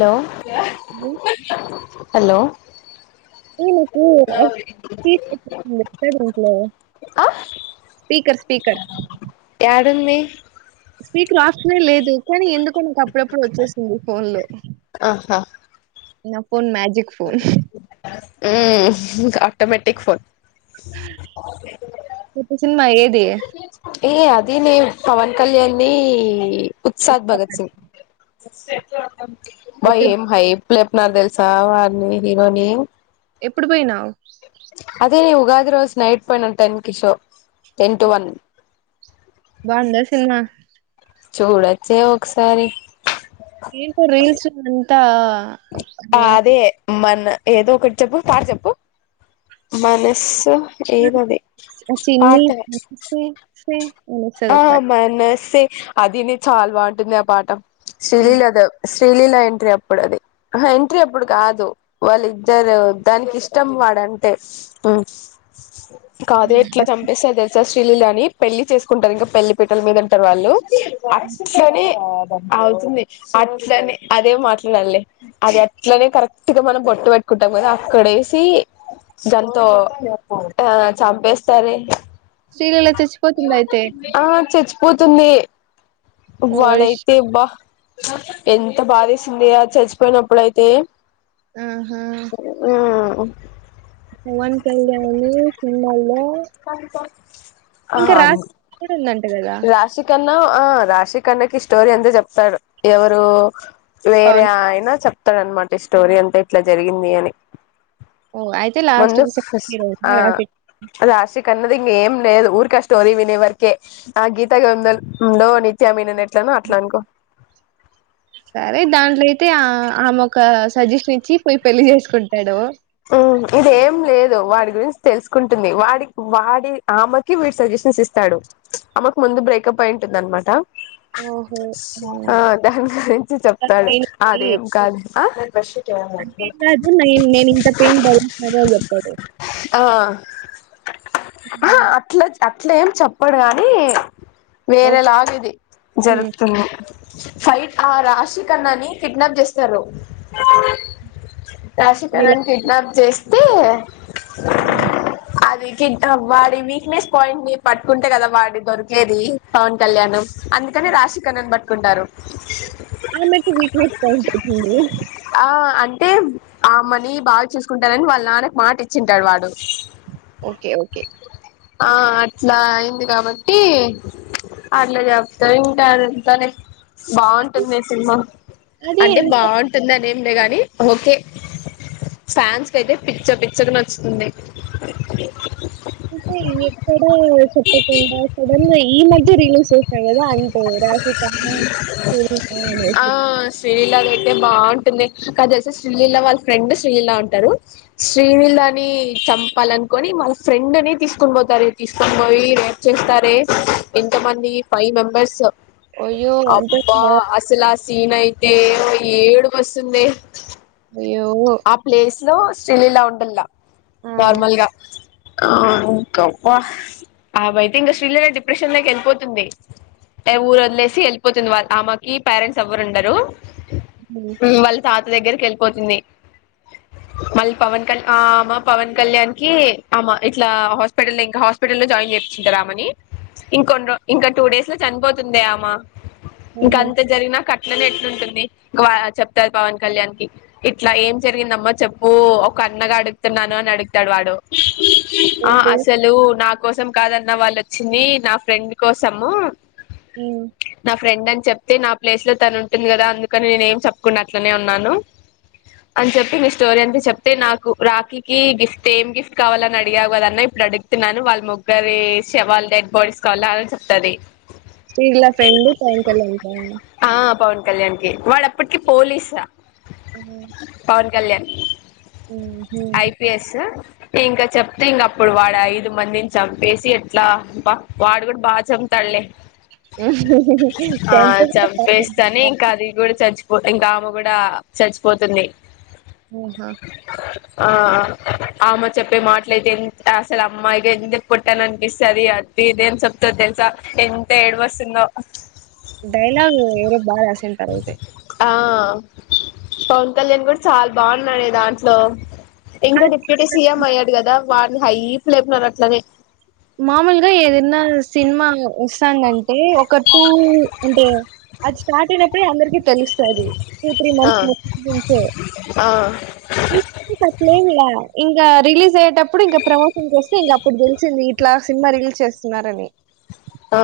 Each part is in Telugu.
లో లో ఏ హలో [unintelligible] ఆ స్పీకర్ స్పీకర్ టుంది స్పీడ్ కఫనే లేదు కానీ ఎందుకో నాకు అప్పుడప్పుడు వచ్చేసింది ఫోన్ లో నా ఫోన్ మ్యాచ్ మ్ ఆటోమేటిక్ ఫోల్ కొత్త సినిమా ఏది ఏ అది నే పవన్ కళ్యాణ్ ని ఉత్సాద్ భగత్ సింగ్. Safe zone. వై ఎప్పుడు ఏం హై. లేపున తెలుసా వారిని హీరోని ఎప్పుడు పోయినావ్ అదే ఉగాది రోజు నైట్ పోయినా టెన్ కిషో టెన్ టు వన్ బావుందా సినిమా చూడొచ్చే ఒకసారి ఏంట రీల్స్ అంతా అ [unintelligible] అదే మన ఏదో ఒకటి చెప్పు పారు చెప్పు మనస్సు ఏదది చిని పాట సె సె అని వస్తది అదనే చాలా బాగుంటుంది ఆ పాట శిలీల్ అదు పెళ్లిలా ఎంట్రీ అప్పుడది. ఎంట్రీ అప్పుడు కాదు, వాళ్ళ ఇద్దరు దానికి ఇష్టం వాడంటే. కాదే ఎట్లా చంపిస్తే తెలస్. పెళ్లి అని పెళ్లి చేసుకుంటారు, ఇంకా పెళ్లి పటల మీద ఉంటారు వాళ్ళు. వాయిస్ సికర్ అని. అవుతుంది, అట్లనే అదే మాట్లాడాల్లె. అది అట్లనే కరెక్ట్గా మనం పొట్టు పెట్టుకుంటాం కదా, అక్కడేసీ దాంతో ఆ చంపేస్తారె. శ్రీలీల చచ్చిపోతుంది అయితే. పోతుంది. ఓ వాడైతే ష్- బా. ఎంత బాధేసింది చచ్చి. పోయినప్పుడైయితే. ఆహా. ఓహ్. హువన్ కేలను సింలల్లో. [inaudible] ఇంకా రాసి కూడా ఉందండి. రాసి కన్నా. ఆ రాశికన్నాకి స్టోరీ అంత చెప్తాడు ఎవరు. వేరే పవన్ అయినా చెప్ప. ఉంటదాన్నమాట ఈ స్టోరీ అంతా ఇట్లా జరిగింది అని. ఓ అయితే లాస్ట్ ముందు [unintelligible] కన్నదింగ్ ఏం లేదు ఊరికే స్టోరీ వినే వరకే ఆ గీతా గోవిందంలో నిత్యామీనన్ ఎట్లనో అట్ల అనుకో సరే దాంట్లో అయితే, అ ఆమె ఒక సజిషన్ ఇచ్చి, పోయి పెళ్లి చేసుకుంటాడు. ఉమ్ ఇదే ఏం లేదు, వాడి గురించి తెలుసుకుంటుంది, వాడి వాడి ఆమెకి వీడి సజెషన్స్ ఇస్తాడు, ఆమే కు ముందు బ్రేకప్ అయింటుంది అన్నమాట. ఓహో ఆ దాని గురించి ఆ చెప్తాడు, పెయిన్కి అదేం కాదు ఆ. రషి. అంటే నేను కాదు నైన్ నేను. ఇంత పెయిన్ భరించను అని చెప్పాలే. ఆ అట్ల ఏం చెప్పడు కాని. ఓ వేరేలాగ ఇది ఉమ్, జరుగుతున్నామ్. ఫైట్ ఆ రాశిఖన్నాని కిడ్నాప్ చేస్తారు. తనని కిడ్నాప్ చేస్ తే ఆ కిడ్నాప్ వాడి వీక్నెస్ పాయింట్ ని పట్టుకుంటే కదా వాడి దొరికేది పవన్ కళ్యాణ్ ను అందుకని రాశిఖన్నా ను బట్ కుంటారు ఆమెకు వీక్నెస్ పాయింట్ అయితుంది టేం ఆమెన్ ని బాగా చూసుకుంటానని వాళ్ళ నాన్నకు మాట ఇచ్చింటాడు వాడు ఓకే ఓకే ఆ అట్లా అయింది కాబట్టి అట్లా చేప్తారు ఇంకా అదంతానే బాగుంటుంది సినిమా అది అంటే ఎంత బాగుంటుందనే ఉండే గాని ఓకే ఫ్యాన్స్ కు అయితే పిచ్చ పిచ్చకు నచ్చుతుంది అంటే ఎక్కడ చెప్పకుండా సడన్ ఈ మధ్య రిలీస్ చేసా కదా అంటే రాజ కర్మ అనేసి కథ అతే బాగుంటుంది కదేసి శ్రీలీల వాళ్ళ ఫ్రెండ్ శ్రీలీల ఉంటారు శ్రీలీలని చంపాలనుకొని వాళ్ళ ఫ్రెండ్ ని తీసుకొని పోతారు తీసుకొని పోయి రేప్ చేస్తారే ఎంత మంది ఫైవ్ మెంబర్స్ అయ్యో అంత అబ్బా అసలు సిన్ఐతే ఎదో ఏడు బస్సుందే అయ్యో లో శ్రీలీల ఉండల్లా ఆహా నార్మల్గా ఆ ఇంకా అబ్బా అవిఐతే ఇంకా శ్రీలీల డిప్రెషన్ లోకి వెళ్ళిపోతుంది ఏ ఊరు వదిలేసి వెళ్ళిపోతుంది వాళ్ళ ఆమెకి పేరెంట్స్ ఎవ్వరు ఉండరు ఏంటి ఉ వాళ్ళ తాత్ దగ్గరికి వెళ్ళిపోతుంది మళ్ళీ పవన్ కళ్యా ఆ అమ పవన్ కళ్యాణ్ కి అమ ఇట్లా హాస్పిటల్ ఇంకా హాస్పిటల్లో జాయిన్ చేర్పించింటరూ. ఆమె ని ఇంకొన్ని రో ఇంకా టూ డేస్ లో చనిపోతుందే అమ ఇంకాంత జరిగిన కట్ అనే ఎట్లుంటుంది చెప్తారు పవన్ కళ్యాణకి ఇట్లా ఏం జరిగిందమ్మో చెప్పు ఒక అన్నగా అడుగుతున్నాను అని అడుగుతాడు వాడు ఆ అసలు నాకు కోసం కాదన్న వాళ్ళుచ్చింది నా ఫ్రెండ్ కోసము నా ఫ్రెడ్ అంత చెప్తే నా ప్లేస్ లో తను ఉంటుంది కదా అందుకని నేనే ఏం చెప్పుకున్న అట్లనే ఉన్నాను అని చెప్పి మీ స్టోరీ అంతే చెప్తే నాకు రాఖీకి గిఫ్ట్ ఏమి గిఫ్ట్ కావాలని అడిగావు కదన్నా ఇప్పుడు అడుగుతున్నాను వాళ్ళ ముగ్గరి వాళ్ళ డెడ్ బాడీస్ కావాల అనిని చెప్తది శ్రీలా ఫ్రెండు సాయకాలం ఉంట కళ్యాణ కి వాడప్పటికి పోలీసా ఆ పవన్ కళ్యాణ్ ఐపిఎస్ ఇంకా చెప్తే ఇంక అప్పుడు వాడు ఐదు మందిని చంపేసి ఎట్లా వాడు కూడా బాగా చంపుతాలే చంపేస్తేనే ఇంకా అది కూడా [unintelligible] చచ్చిపో ఇంకా ఆమె కూడా చచ్ పోతుంది ఆహా ఆ ఆమె చెప్పే మాటలు అయితే ఎంత అసలు అమ్మాయిగ ఎందుకు పుట్టాన అనిపిస్తది. అదిదేం చెప్తది తెలుసా ఎంత ఏడుపు వస్తుందో. డైలాగ్ ఏరో బాగా రాసింటారు అయితే అ పవన్ కళ్యాణ్ కూడా చాలా బాగున్నాడే దాంట్లో ఇంకా అది డిప్యూటీ సీఎం అయ్యాడు కదా వాడిని హైప్ లేపుతానరు అట్లనే మామూలుగా ఏదన్నా సినిమా వస్తాందంటే ఒక టూ ఉంటే అచ్ స్టార్ట్ అయినప్పుడు అందరకి తెలుస్తది టూ త్రీ ఆ మంత్స్ ముం నుంచే ఆ అట్లేం క ఇంకా రిలీజ్ అయ్యేటప్పుడు ఇంకా ప్రమోషన్కి వస్తే ఇంక అప్పుడు తెలుస్తుంది. ఇట్లా సినిమా రీల్స్ చేస్తున్నారని ఆ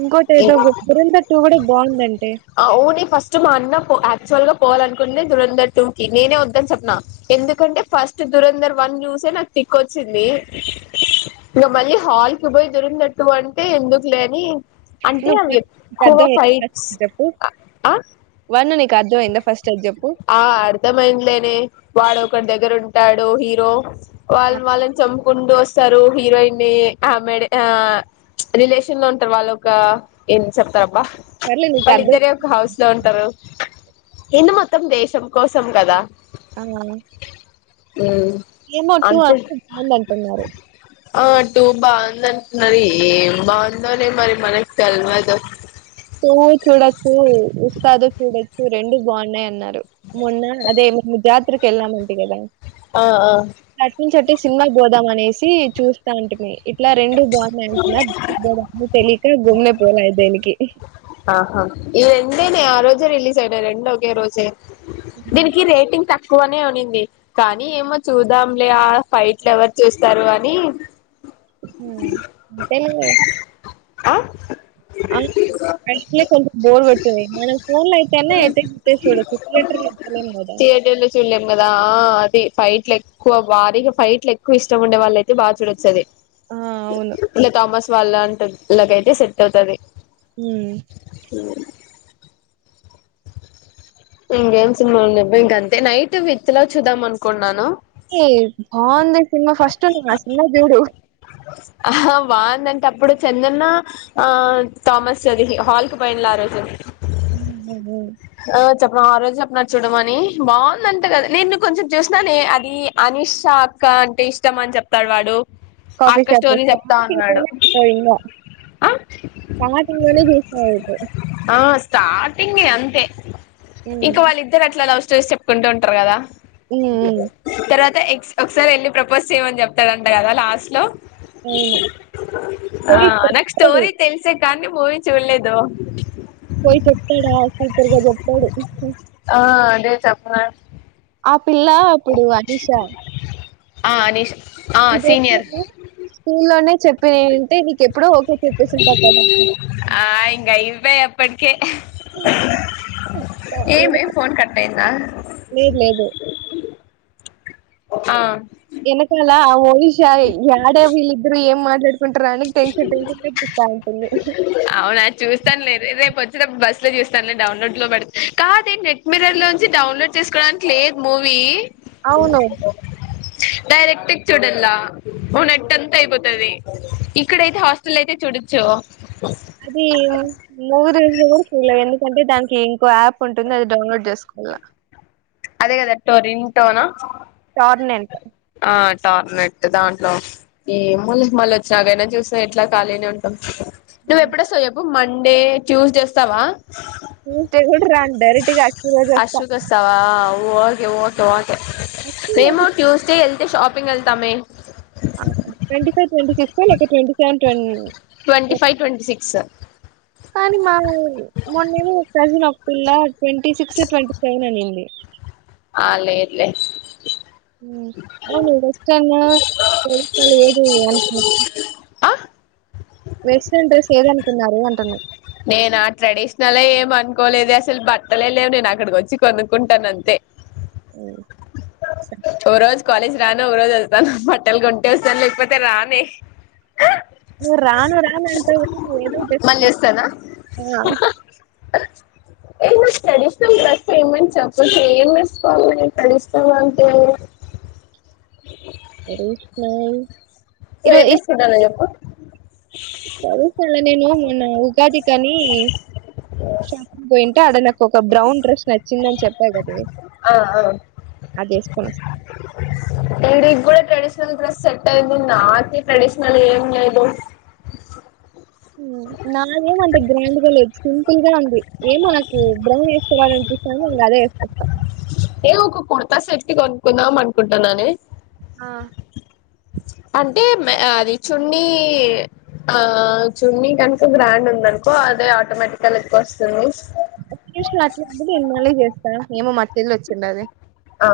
ఇంకోటేదో దురందర్ కూడా బాగుందండి ఊ న ఫస్ట్ మా అన్న ఆక్చువల్గా తకోవాలనుకునే దురంధర్ టూ కి నేనే వద్దని చెప్పన ఎందుకంటే ఫస్ట్ దురంధర్ వన్ చూసే నాకు తిక్కొచ్చింది ఇంక మళ్ళీ హాల్ కి పోయి దురంధర్ టూ అంటే ఎందుకు లేని అంటే అవి ఎక్కువ ఫైట్స్ నువ్వు ఆ బాను నీకు అర్థమంది ఫస్ట్ అది చెప్పు వన్ నీకు అర్థమైందా ఫస్ట్ అది చెప్పు ఆ అర్ధమైందలేనే వాడ ఒకడి దగ్గర ఉం టాడు హీరో ఆ, వాల్ వాళని చం కుండు వస్తారు హీరోయిన్ని ని ఆ మేడ ఆ రిలేషన్ లో ఉంటారు వాళ్ళు ఒక చెప్ రబ్బా సర్లే నీకు వాళ్ళు అర్థం ఇద్దరే ఒక హౌస్ లో ఉంటరు ఇన్న మ మొత్తం దేశం కోసం కదా ఆ ఏమట్టు అంతే అంట బాంద అంటున్నారు ఆ అ టూ బాగుంది అంటున్నారు ఏం బాగుందోలే మరి మనకి తెలవదు పోవు చూడొచ్చు ఉస్తాదు చూడొచ్చు రెండు బాగున్నాయి అన్నారు మొన్న అదే జా ఇత్రక ఎల్లా మంటగా ఎలా ఆ ఆ అంటే సినిమా పోదాం అనేసి చూస్తా అంట మీ ఇట్లా రెండు బాగున్నాయి అంటున్నారు తెలియక గుమ్ పోలేయి దేనికి ఇ ఆహా ఇది ఎందేనే ఆ రోజే రిలీస్ అయినా రెండ ఒకఓకే రోజే ఉమ్. దీనికి రేటింగ్ త తక్కువనే ఉనింది కానీ ఏమో చూదాంలే ఆ ఫైట్లు ఎవరు చూస్తారు అని అ ఆ కొంచ బోర్ కొడతాది మనం ఫోన్ లో అయితే అన ఏట్లో గిట్ల చూడచు థియేటర్ లో చూడలేం కదా థియేటర్ లో చూడలేం కదా ఆ అది ఫైట్లు ఎక్కువ వారికి ఫైట్లు ఎక్కువ ఇష్టం ఉండే వాళ్ళయితే బా చడొచ్చది ఆ అవును ఇ తమస్ వాళ్ళంటి క అయితే సెట్ అవుతుది హ అ ఇంగేం సిని అంతే నైట్ విత్ లో చూదాం అనుకోంన్నాను బాగుంది సినిమా ఫస్ట్ నువ్వు ఆ సినిమా చూడు ఆ బాగుందంటే అప్పుడు చెందన్న ఆ ామస్ చది హాల్ కు పైనలా ఆ రోజు ఉ ఆ చెప్పడం ఆ రోజు చెప్పన్నా చూడమని బాగుందంటే కదా నేను కొంచెం చూసిన న అది అనిష్షా అక్క అంటే ఇష్టం అని చెప్తాడు వాడు ఆ కాఫీ అక్క స్టోరీ షాప్టింగ్ చెప్తా ఉన్నాడు సాటింగ్లే ఇంకా ఆ సాటింగ్లే జెస ఆ స్టార్టింగే అంతే ఇంకా వాళ్ళిద్దరు ఎట్లాస్ చూసి చెప్పుకుంటూ ఉంటారు కదా తర్వాత ఎక్స్ ఒకసారి ఎళ్లి ప్రపోజ్ చేయమని చెప్తాడంట కదా లాస్ట్ లో అవును ఆ పోయి నాకు చెప్తాడు స్టోరి తెల్సే కాని మూవీ చూళ్ళేదు పోయి చెప్తాడు ఆకు ఆ అదే చెప్పనా ఆ పిల్ల ఇప్పుడు అనీష ఆ అనీష్ ఆ ఇదే సీనియర్ నేను స్కూల్లోనే చెప్ ఏంటి ది ఎప్పుడో ఓకే చెప్పేసుంటారు కదా పకే ఏమి ఫోన్ కట్ అయిందా లెద్ లేదు ఆ ఎనకాల అవో షాయి యాడ వీళ్ళు ఇద్దరు ఎం మ కుంటారనికి టెన్షన్ టెన్షన్ పెట్స్తా ఉంటుంది అవునా చూస్తానులే రేపు బస్ లో చేస్తాలే డౌన్లోడ్ లో పడి, కాదే నెట్ మిరర్ లో నుంచి డౌన్లోడ్ చేసుకోవడానికి లేదు మూవీ అవును డైరెక్ట్ చూడల నెట్ అంత అయిపోతది ఇక్కడైతే హాస్టల్ అయితే చూడొచ్చు అది మూరు ఎవరు చూడాలే ఎందుకంటే, దానికి ఇంకో యాప్ ఉంటుంది అది డౌన్లోడ్ చేసుకోవాల అదే కదా టో రింగ్టోన్ టార్నెంట్ ార్నెట్ దాంట్లో ఈ మల మళ్ళీ వచ్చినాకైనా చూస్తే ఎట్లా ఖాళీని ఉంటాం నువ ఎప్పుడు వస్తావ్ చెప్పు మండే ట్యూస్డే వస్తావా ఇకే కూడా రాన్ డైరెక్ట్గా యాక్టివ గా చేస్తా ఒకె ఒకే ఒ మేము ట్యూస్డే ఎల్ షాపింగ్ ఎల్తామే ఏంటి ట్వంటీ సిక్స్ లేక twenty seven ten twenty five twenty six కానీ మా మొన్నేమో ఒక్కాసి ఓపిల్లా ట్వంటీ సిక్స్ ట్వంటీ సెవెన్ అనింది ఆలెద్ లే ఆ [inaudible] వెస్ట్రన్ డ్రస్ ఏదనుకున్నారు అంటున్నా నేను ఆ ట్రెడిషనల్ ఏమ అనుకోలేదు, అసలు బట్టలే లేవు నేను అక్కడికి వచ్చి కొనుక్కుంటాను అంతే మ్ ఓ రోజు కాలేజ్ రాను ఒక రోజు వస్తాను బట్టలు కొంటే వస్తాను లేకపోతే రానే నువ్వు రాను రాను అంటావు గానీ ఏదో మళ్ళీ వస్తానా [inaudible] ఏ నాకు ట్రెడిషనల్ డ్రెస్ ఏమని చెప్పొచ్చు ఏం వేసుకోవాలి ట్రెడిష్ నువ్వంటే రేష్ణయి ఏం వేసుకుంటానో ఈరోజాల చెప్పు నేను మొన్న ఉగాది కాని షాపింగ్ పోయింటే అడన ఒక బ్రౌన్ రడ్రెష్ నచ్చిందని చెప్పా కద ఆ ఆ అది వసుకొని వస్తా ఈడికి కూడా ట్రెడిషనల్ డ్రెస్ సెట్యి నాక ట్రెడిషనల్ ఏంయిదు నాం అంత గ్రాండ్గాలజ సింపుల్ గా ఉంది ఏం మనకు బ్రమ్ వేసుకోవాలంట సంగా అదేస్త ప్లాస్ఏట్కి కొనుక్కుందాం అనుకుంటాన్నాని ఆ! అంటే అది చున్నీ ఆ చున్నీ కనుక బ్రాండ్ ఉంది అనుకో అదే ఆటోమేటిక్ ఎక్కువ వస్తుంది ఒక నిమిష అట్లా ఇమళ చేస్తా ఏమో మట్ ఇల్లు వచ్చిండ అది ఆ